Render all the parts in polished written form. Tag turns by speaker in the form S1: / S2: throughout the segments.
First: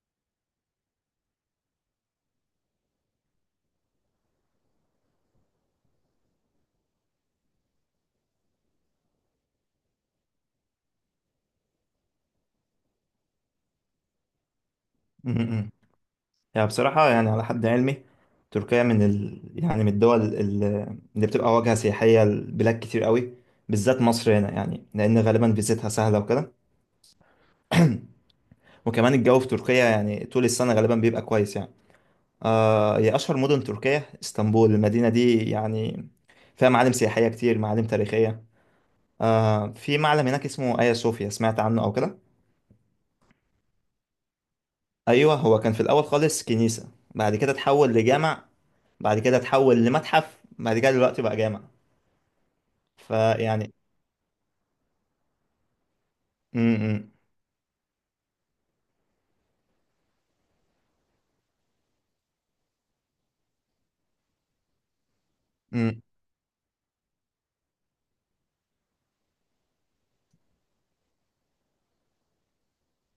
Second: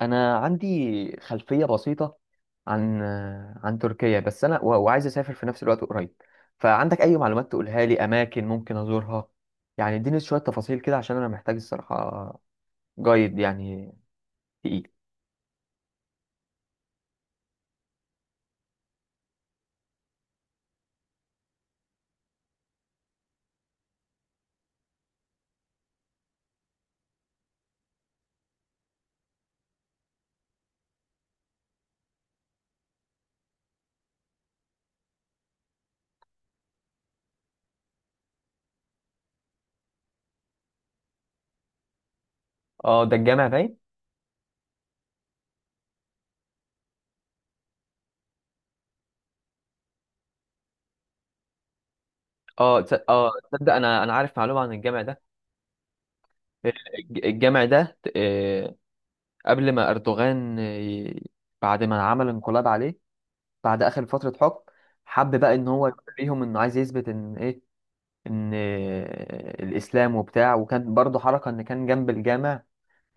S1: انا عندي خلفيه بسيطه عن عن تركيا، بس انا و- وعايز اسافر في نفس الوقت قريب. فعندك اي معلومات تقولها لي، اماكن ممكن ازورها؟ يعني اديني شويه تفاصيل كده عشان انا محتاج الصراحه، جايد يعني، تقيل.
S2: امم يعني بصراحة، يعني على حد علمي تركيا يعني من الدول اللي بتبقى واجهة سياحية لبلاد كتير قوي، بالذات مصر هنا، يعني لأن غالبا فيزتها سهلة وكده. وكمان الجو في تركيا يعني طول السنة غالبا بيبقى كويس يعني. هي أشهر مدن تركيا اسطنبول. المدينة دي يعني فيها معالم سياحية كتير، معالم تاريخية. في معلم هناك اسمه آيا صوفيا، سمعت عنه أو كده؟
S1: اه، ده الجامع باين.
S2: أيوه، هو كان في الأول خالص كنيسة، بعد كده اتحول لجامع، بعد كده اتحول لمتحف، بعد كده دلوقتي بقى جامع.
S1: تصدق
S2: فيعني
S1: انا عارف معلومه عن الجامع ده. آه،
S2: امم
S1: الجامع ده، قبل ما اردوغان، بعد ما عمل انقلاب عليه، بعد اخر فتره حكم، حب بقى ان هو
S2: امم
S1: يوريهم انه عايز يثبت ان ايه، ان الاسلام وبتاع. وكان برضو حركه ان كان جنب الجامع،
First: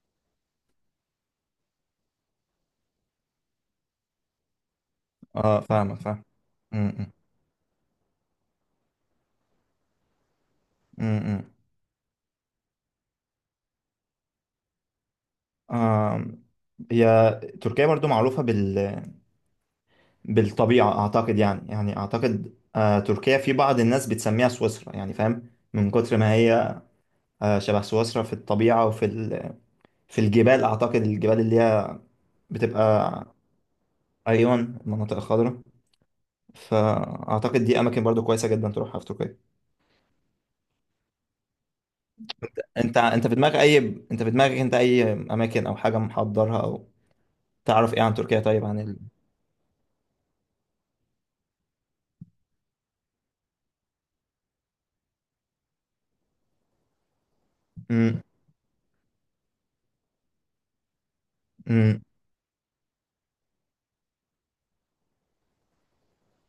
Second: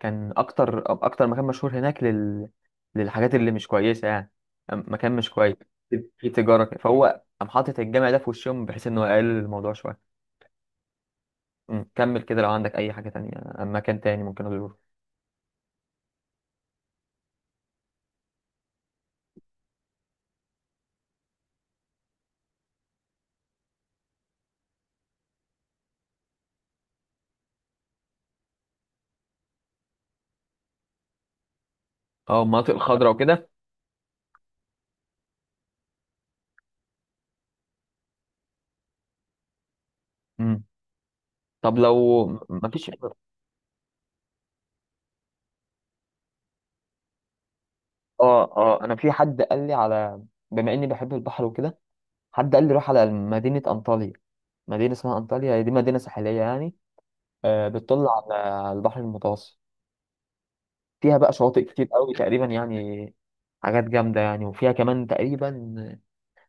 S1: كان اكتر مكان مشهور هناك للحاجات اللي مش كويسه، يعني مكان مش كويس،
S2: اه، فاهمك، فاهم.
S1: في تجاره كده.
S2: امم
S1: فهو قام حاطط الجامع ده في وشهم، بحيث انه يقلل الموضوع شويه.
S2: امم
S1: كمل كده لو عندك اي حاجه تانية، مكان تاني ممكن ازوره.
S2: آم، هي تركيا برضو معروفة بالطبيعة، أعتقد، يعني أعتقد، تركيا في بعض الناس بتسميها سويسرا، يعني فاهم، من كتر ما هي شبه سويسرا في الطبيعة وفي في الجبال. أعتقد الجبال اللي هي
S1: اه، المناطق الخضراء
S2: بتبقى،
S1: وكده.
S2: أيون، المناطق الخضراء. فأعتقد دي أماكن برضو كويسة جدا تروحها في تركيا.
S1: أمم. طب لو ما فيش.
S2: انت انت في دماغك اي انت في دماغك، انت، اي اماكن، او حاجه محضرها، او تعرف ايه عن تركيا؟
S1: اه
S2: طيب،
S1: اه، انا في حد قال لي على، بما اني بحب البحر وكده، حد قال لي روح على مدينه انطاليا. مدينة اسمها أنطاليا، هي دي مدينة ساحلية يعني، بتطل
S2: مم.
S1: على البحر المتوسط. فيها بقى شواطئ كتير
S2: مم.
S1: قوي تقريبا يعني، حاجات جامدة يعني. وفيها كمان تقريبا،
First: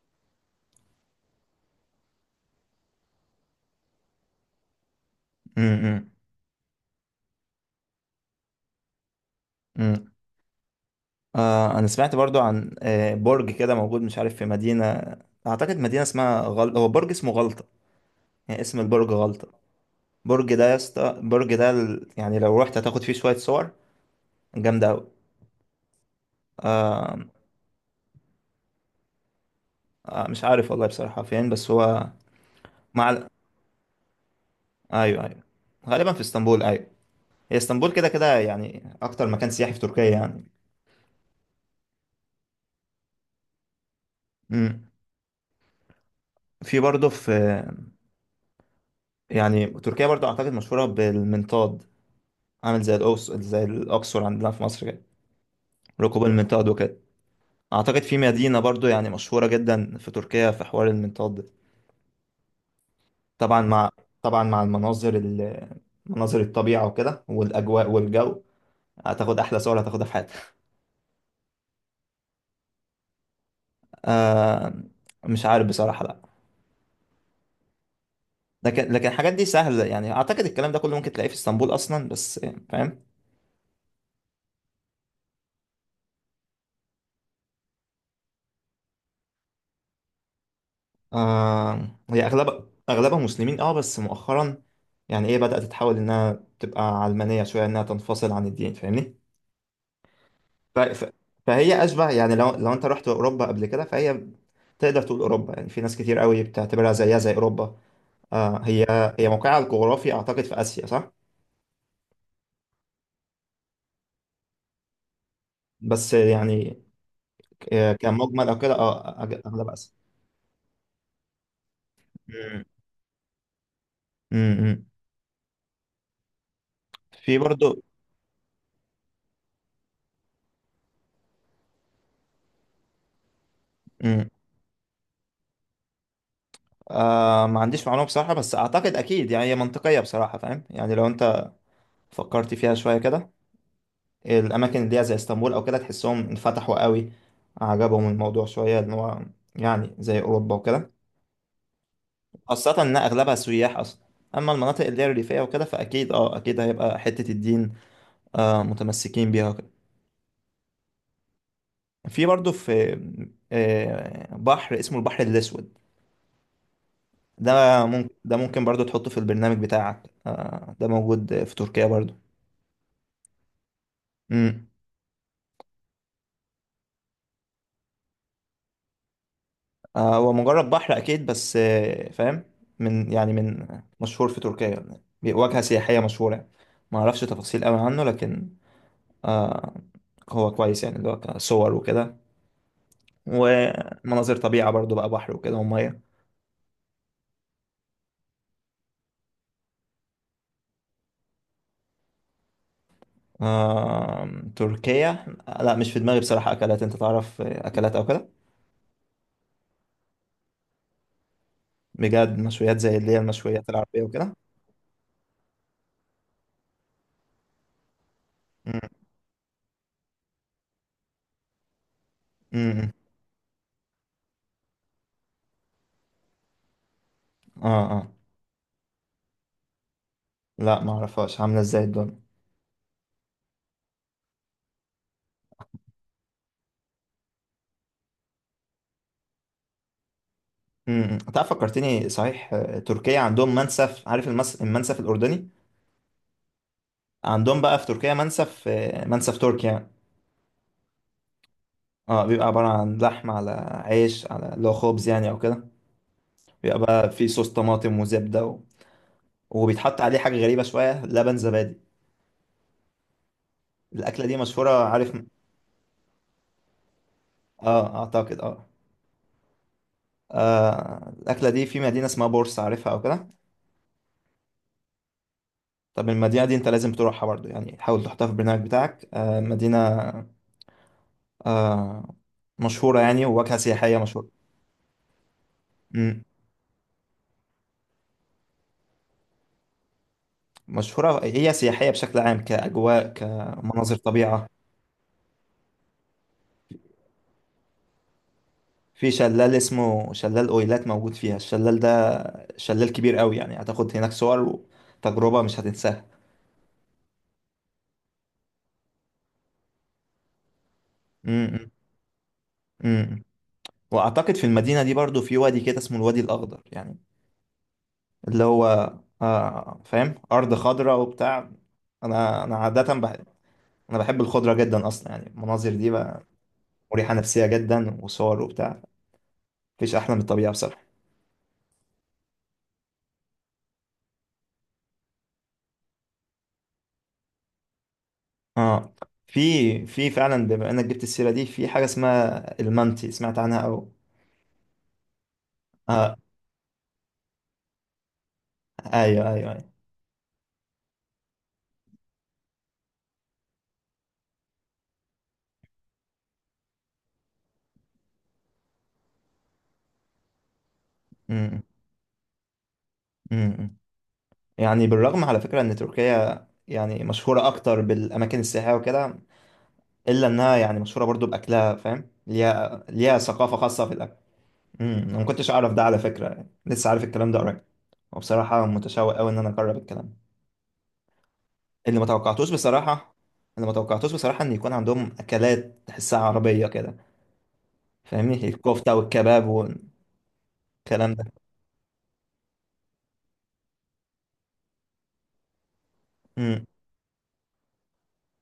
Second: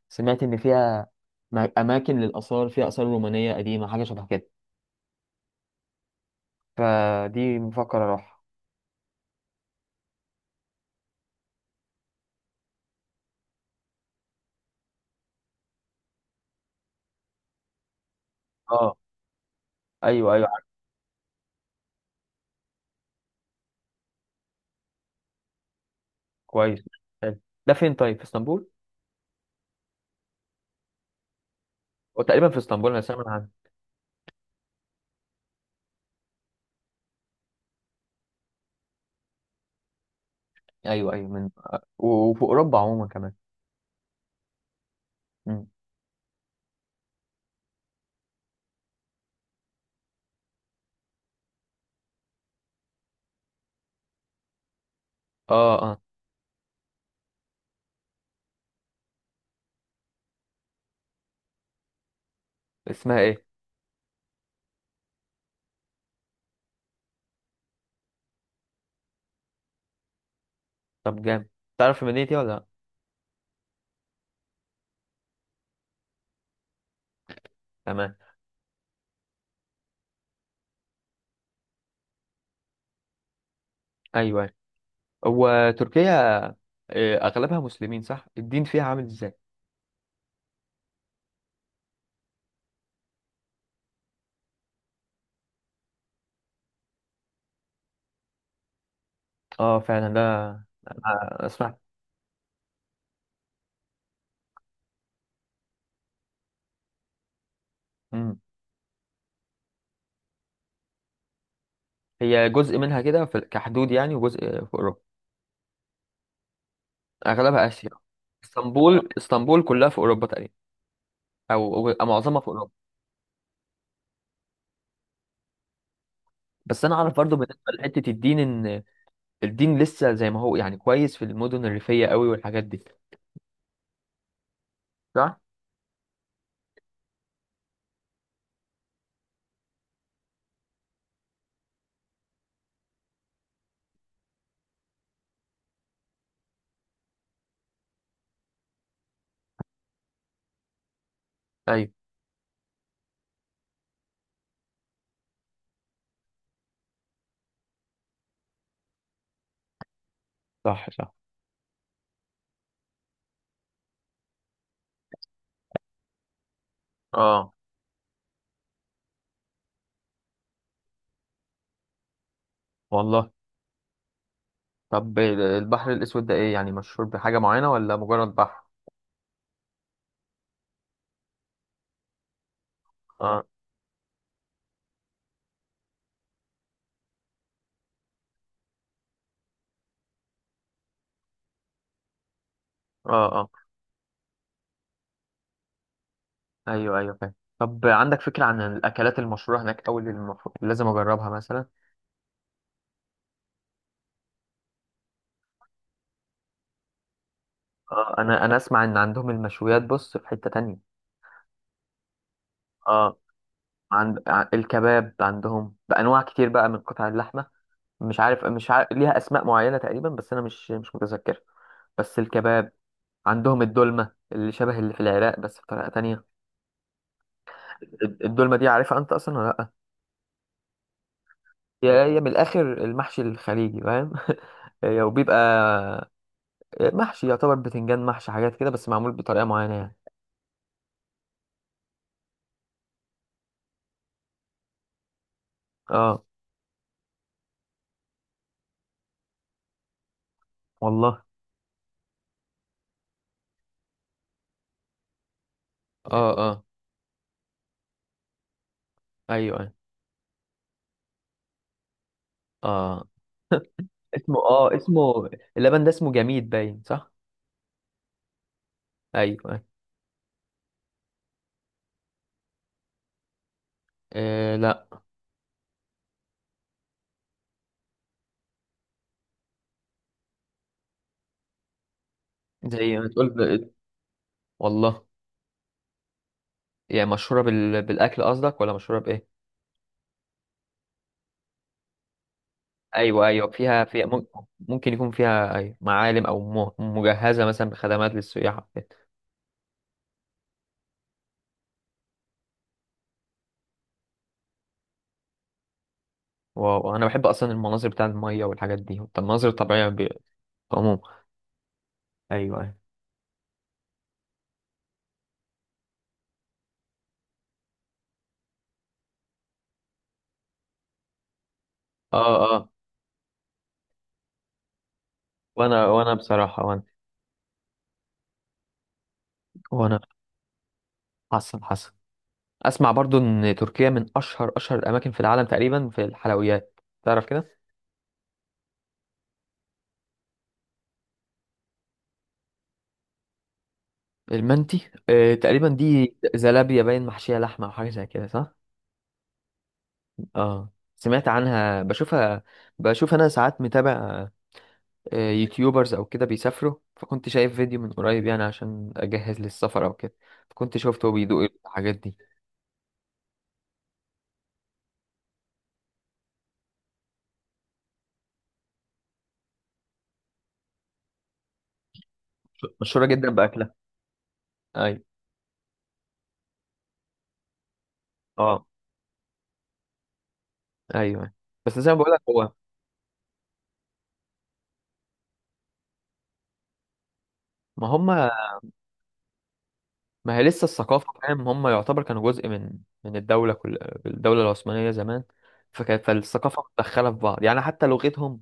S1: سمعت إن فيها أماكن للآثار، فيها آثار رومانية قديمة، حاجة شبه كده،
S2: مم. مم.
S1: فدي مفكر أروح.
S2: مم. انا سمعت برضو عن برج كده موجود، مش عارف في مدينه، اعتقد مدينه اسمها هو برج اسمه غلطه، يعني اسم
S1: اه،
S2: البرج غلطه.
S1: أيوه أيوه
S2: برج
S1: عارف.
S2: ده يا اسطى، برج ده يعني لو رحت هتاخد فيه شويه صور جامده قوي.
S1: كويس.
S2: آه
S1: حلو. ده فين طيب، في اسطنبول؟
S2: مش عارف والله بصراحه فين، بس هو
S1: وتقريبا في اسطنبول أنا
S2: مع
S1: سامع
S2: ال-
S1: عنه.
S2: ايوه، ايوه، غالبا في اسطنبول، ايوه. هي اسطنبول كده كده يعني اكتر مكان سياحي في تركيا يعني.
S1: أيوه أيوه، من وفي أوروبا عموما كمان.
S2: مم.
S1: مم.
S2: في برضه في يعني تركيا برضه اعتقد مشهوره بالمنطاد، عامل زي الأقصر، زي الاقصر عندنا في مصر كده.
S1: اه اه.
S2: ركوب المنطاد وكده. اعتقد في مدينه برضه يعني مشهوره جدا في تركيا في حوار المنطاد ده.
S1: اسمها إيه؟
S2: طبعا مع طبعا مع المناظر مناظر الطبيعه وكده، والاجواء والجو، هتاخد احلى صور هتاخدها في حياتك.
S1: طب جامد. تعرف المدينة دي ولا لأ؟
S2: آه مش عارف بصراحه، لا.
S1: تمام.
S2: لكن الحاجات دي سهله، يعني اعتقد الكلام ده كله ممكن تلاقيه في اسطنبول اصلا، بس فاهم.
S1: أيوه. هو تركيا، اغلبها مسلمين، صح؟ الدين فيها عامل ازاي؟
S2: هي أغلبها مسلمين، بس مؤخرا يعني، إيه، بدأت تتحول إنها تبقى علمانية شوية، إنها تنفصل عن الدين، فاهمني؟
S1: اه فعلا ده،
S2: ف... ف...
S1: أنا اسمع.
S2: فهي أشبه، يعني لو أنت رحت أوروبا قبل كده، فهي تقدر تقول أوروبا، يعني في ناس كتير قوي بتعتبرها زيها زي أوروبا.
S1: مم.
S2: آه هي هي موقعها الجغرافي أعتقد في آسيا، صح؟
S1: هي جزء منها كده، كحدود يعني، وجزء في اوروبا.
S2: بس يعني
S1: اغلبها اسيا.
S2: كمجمل أو كده،
S1: اسطنبول اسطنبول
S2: أغلب
S1: كلها
S2: آسيا.
S1: في اوروبا تقريبا، او معظمها في
S2: مم.
S1: اوروبا.
S2: مم.
S1: بس انا اعرف برضو
S2: في
S1: بالنسبه
S2: برضو
S1: لحته الدين ان الدين لسه زي ما هو، يعني كويس في المدن الريفيه قوي والحاجات دي.
S2: مم.
S1: صح.
S2: ما عنديش معلومة بصراحة، بس أعتقد أكيد، يعني هي منطقية بصراحة، فاهم؟ يعني لو أنت فكرت فيها شوية كده، الأماكن اللي هي زي اسطنبول أو كده تحسهم انفتحوا قوي، عجبهم الموضوع شوية إن هو يعني زي أوروبا وكده،
S1: ايوه
S2: خاصة إن أغلبها سياح أصلا. أما المناطق اللي هي الريفية وكده، فأكيد، أه أكيد هيبقى حتة الدين، متمسكين بيها وكده.
S1: صح صح.
S2: في بحر اسمه البحر الأسود.
S1: اه.
S2: ده ممكن برضه تحطه في البرنامج بتاعك، ده موجود في تركيا برضه.
S1: والله.
S2: مم.
S1: طب البحر الاسود ده ايه يعني، مشهور بحاجه معينه ولا مجرد بحر؟
S2: هو مجرد بحر اكيد، بس فاهم، من يعني
S1: اه
S2: من مشهور في تركيا يعني، واجهة سياحية مشهورة يعني. ما اعرفش تفاصيل قوي عنه، لكن آه هو كويس يعني، اللي هو كصور وكده،
S1: اه اه.
S2: ومناظر طبيعة برضو، بقى بحر وكده ومية.
S1: ايوه ايوه فاهم. طب عندك فكرة عن الاكلات المشهورة هناك، او اللي المفروض لازم اجربها مثلا؟
S2: آه تركيا، لا، مش في دماغي بصراحة اكلات، انت تعرف، اكلات او
S1: اه،
S2: كده.
S1: انا اسمع ان عندهم المشويات، بص في حتة تانية.
S2: بجد، مشويات زي اللي هي
S1: اه.
S2: المشويات العربية وكده.
S1: الكباب عندهم بانواع كتير، بقى من قطع اللحمة، مش عارف مش عارف
S2: م-
S1: ليها اسماء معينة تقريبا، بس انا مش متذكر. بس
S2: م-
S1: الكباب.
S2: م.
S1: عندهم الدولمة، اللي شبه اللي في العراق، بس بطريقة تانية.
S2: اه، اه،
S1: الدولمة دي عارفها انت اصلا ولا لا؟
S2: لا، ما اعرفهاش، عاملة ازاي
S1: هي
S2: الدنيا؟
S1: من الاخر المحشي الخليجي، فاهم؟ هي وبيبقى محشي، يعتبر بتنجان محشي حاجات كده، بس معمول بطريقة معينة يعني.
S2: امم. امم. تعرف فكرتني صحيح، تركيا عندهم منسف. عارف المنسف الأردني؟
S1: اه.
S2: عندهم بقى في تركيا منسف، منسف تركي يعني.
S1: والله.
S2: اه، بيبقى عبارة عن لحمة على عيش، على اللي هو خبز يعني أو كده،
S1: اه اه
S2: بيبقى بقى فيه صوص طماطم وزبدة
S1: ايوه ايوه.
S2: وبيتحط عليه حاجة غريبة شوية، لبن زبادي.
S1: اه.
S2: الأكلة
S1: اسمه
S2: دي
S1: اه
S2: مشهورة، عارف.
S1: اسمه اللبن ده اسمه جميد باين، صح؟
S2: اه، أعتقد، اه.
S1: ايوه ايوه.
S2: الأكلة دي في مدينة اسمها بورس، عارفها أو كده؟
S1: آه لا.
S2: طب المدينة دي أنت لازم تروحها برضو، يعني حاول تحطها في البرنامج بتاعك. مدينة آه،
S1: زي
S2: مشهورة
S1: ما
S2: يعني،
S1: تقول
S2: وواجهة
S1: ب-
S2: سياحية مشهورة.
S1: والله.
S2: مم.
S1: يعني مشهورة بالاكل قصدك، ولا مشهورة بايه؟
S2: مشهورة، هي سياحية بشكل عام، كأجواء،
S1: ايوه ايوه، فيها
S2: كمناظر
S1: فيها
S2: طبيعة.
S1: ممكن يكون فيها، ايوه، معالم او مجهزة مثلا بخدمات للسياح أو كده.
S2: في شلال اسمه شلال أويلات موجود فيها، الشلال ده شلال كبير قوي يعني، هتاخد هناك صور وتجربة مش هتنساها.
S1: واو، انا بحب اصلا المناظر بتاع المية والحاجات دي. طب المناظر الطبيعية عموما.
S2: مم.
S1: ايوه ايوه.
S2: مم. وأعتقد في المدينة دي برضو في وادي كده اسمه الوادي الأخضر يعني، اللي هو، فاهم، أرض خضراء وبتاع.
S1: اه
S2: أنا أنا
S1: اه.
S2: عادة بحب أنا بحب الخضرة جدا أصلا، يعني المناظر
S1: وانا
S2: دي
S1: وانا
S2: بقى
S1: بصراحة.
S2: مريحة نفسية جدا، وصور وبتاع، مفيش
S1: وانا.
S2: أحلى من الطبيعة بصراحة.
S1: حسن حسن. اسمع برضو ان تركيا من اشهر الاماكن في العالم تقريبا في الحلويات، تعرف كده.
S2: اه، في في فعلا، بما انك جبت السيره دي، في حاجه اسمها المنتي، سمعت عنها او...
S1: المنتي، تقريبا دي
S2: اه،
S1: زلابيا باين محشيه لحمه او حاجه زي كده، صح؟
S2: ايوه، ايوه، ايوه.
S1: اه. سمعت عنها، بشوفها. بشوف انا ساعات متابع يوتيوبرز او كده بيسافروا، فكنت شايف فيديو من قريب، يعني عشان اجهز للسفر او كده. فكنت شفته بيدوق
S2: امم.
S1: الحاجات دي.
S2: امم. يعني بالرغم على فكره ان تركيا يعني مشهوره اكتر بالاماكن السياحيه وكده، الا انها يعني مشهوره برضو باكلها، فاهم،
S1: مشهوره
S2: ليها
S1: جدا
S2: ثقافه
S1: باكلها.
S2: خاصه في الاكل.
S1: ايوه.
S2: انا ما كنتش اعرف ده على فكره، يعني لسه عارف الكلام ده قريب،
S1: اه.
S2: وبصراحه متشوق قوي ان انا اجرب الكلام
S1: ايوه. بس زي ما
S2: اللي ما
S1: بقولك
S2: توقعتوش
S1: هو.
S2: بصراحه ان يكون عندهم اكلات تحسها عربيه كده،
S1: ما هم.
S2: فاهمني، الكفتة والكباب
S1: ما هي لسه الثقافة،
S2: والكلام ده.
S1: فاهم؟ هم يعتبر كانوا جزء من الدولة، كل الدولة العثمانية زمان. فالثقافة
S2: امم
S1: متدخلة في بعض، يعني حتى لغتهم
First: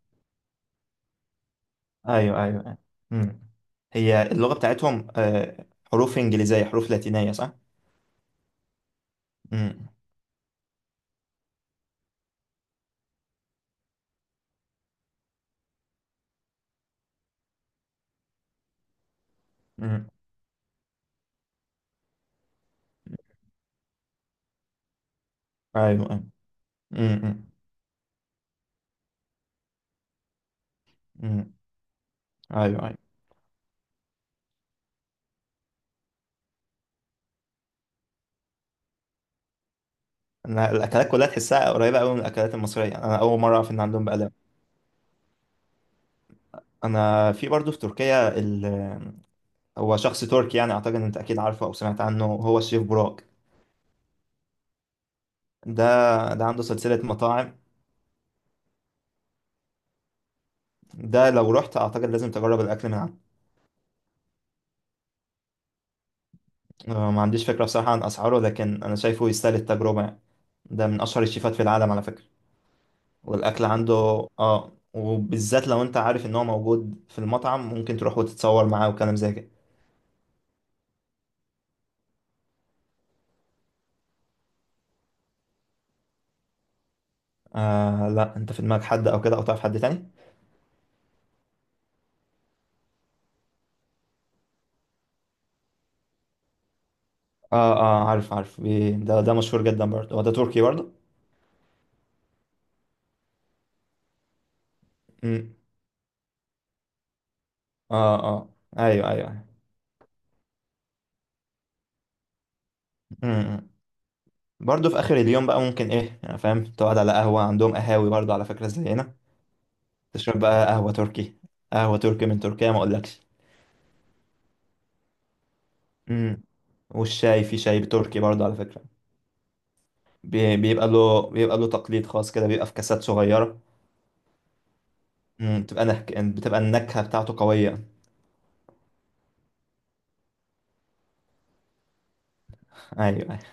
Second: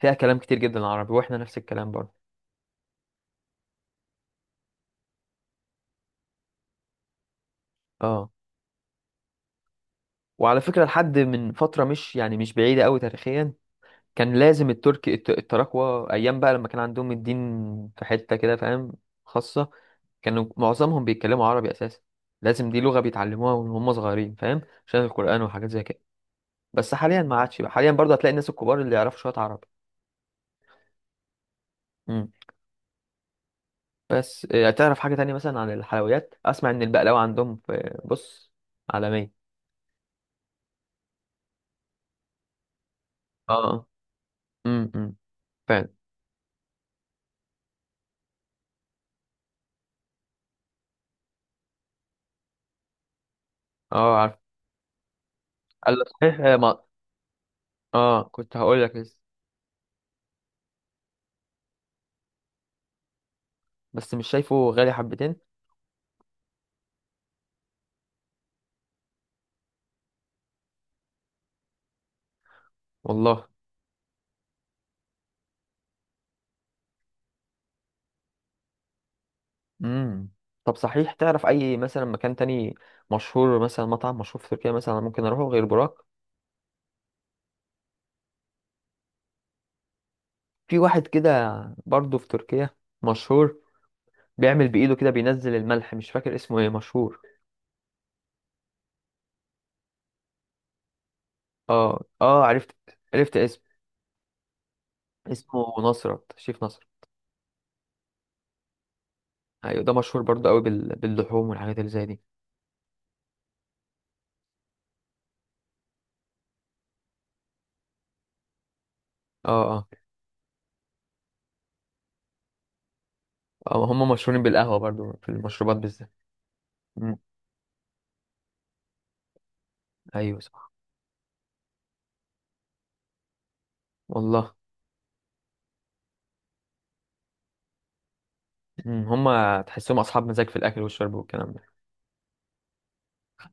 S1: فيها كلام كتير جدا عربي، واحنا نفس الكلام برضه.
S2: ايوه، ايوه، أيوة. امم هي اللغة بتاعتهم، حروف انجليزية، حروف لاتينية، صح؟
S1: اه.
S2: امم.
S1: وعلى فكرة لحد من فترة مش، يعني مش بعيدة قوي تاريخيا، كان لازم الترك التراكوة أيام بقى لما كان عندهم الدين في حتة كده، فاهم؟ خاصة
S2: امم.
S1: كانوا معظمهم بيتكلموا عربي أساسا، لازم دي لغة بيتعلموها وهم صغيرين، فاهم؟ عشان القرآن وحاجات زي كده.
S2: ايوه، ايوه.
S1: بس حاليا ما
S2: امم.
S1: عادش بقى، حاليا برضه هتلاقي الناس الكبار اللي يعرفوا شوية عربي.
S2: امم.
S1: مم.
S2: ايوه، ايوه.
S1: بس تعرف حاجة تانية مثلا عن الحلويات، أسمع إن البقلاوة عندهم في بص عالمية.
S2: انا الاكلات كلها تحسها قريبة قوي من الاكلات المصرية، يعني انا اول مرة اعرف ان
S1: اه.
S2: عندهم بقلاوة.
S1: امم. أمم. فعلا.
S2: انا في برضه في تركيا ال... آه، هو شخص تركي يعني، اعتقد إن انت اكيد عارفه او سمعت عنه، هو الشيف براك.
S1: اه عارف. قال لك
S2: ده
S1: صحيح
S2: ده
S1: آه،
S2: عنده
S1: ما
S2: سلسلة مطاعم،
S1: اه كنت هقول لك لسه.
S2: ده لو رحت اعتقد لازم تجرب الاكل من عنده.
S1: بس مش شايفه غالي حبتين.
S2: ما عنديش فكرة بصراحة عن أسعاره، لكن أنا شايفه يستاهل التجربة يعني. ده من أشهر الشيفات في العالم على فكرة،
S1: والله.
S2: والأكل عنده، وبالذات لو أنت عارف إن هو موجود في المطعم، ممكن تروح وتتصور معاه وكلام زي كده.
S1: امم. طب صحيح، تعرف أي مثلا مكان تاني مشهور، مثلا مطعم مشهور في تركيا مثلا ممكن أروحه غير براك؟
S2: لا، أنت في دماغك حد أو كده، أو تعرف حد تاني؟
S1: في واحد كده برضه في تركيا، مشهور بيعمل بإيده كده بينزل الملح، مش فاكر اسمه ايه، مشهور.
S2: عارف، عارف، ده، مشهور جدا برضه، هو ده تركي برضه.
S1: اه اه عرفت. عرفت اسمه.
S2: أمم.
S1: اسمه نصرت، شيف نصر.
S2: آه آه أيوه، أيوه، أيوه.
S1: ايوه ده مشهور برضو قوي باللحوم والحاجات اللي زي دي.
S2: أمم. برضه في آخر اليوم بقى ممكن إيه، يعني فاهم تقعد على قهوة، عندهم قهاوي برضه على فكرة زي هنا،
S1: اه اه.
S2: تشرب بقى قهوة تركي. قهوة تركي من تركيا ما أقولكش.
S1: هم مشهورين بالقهوه برضو، في المشروبات بالذات.
S2: امم.
S1: مم.
S2: والشاي، في شاي تركي برضه على فكرة.
S1: ايوه صح.
S2: بيبقى له تقليد خاص كده، بيبقى في كاسات صغيرة.
S1: والله.
S2: بتبقى النكهة بتاعته قوية.
S1: مم. هم تحسهم اصحاب مزاج في الاكل والشرب والكلام ده.
S2: ايوه.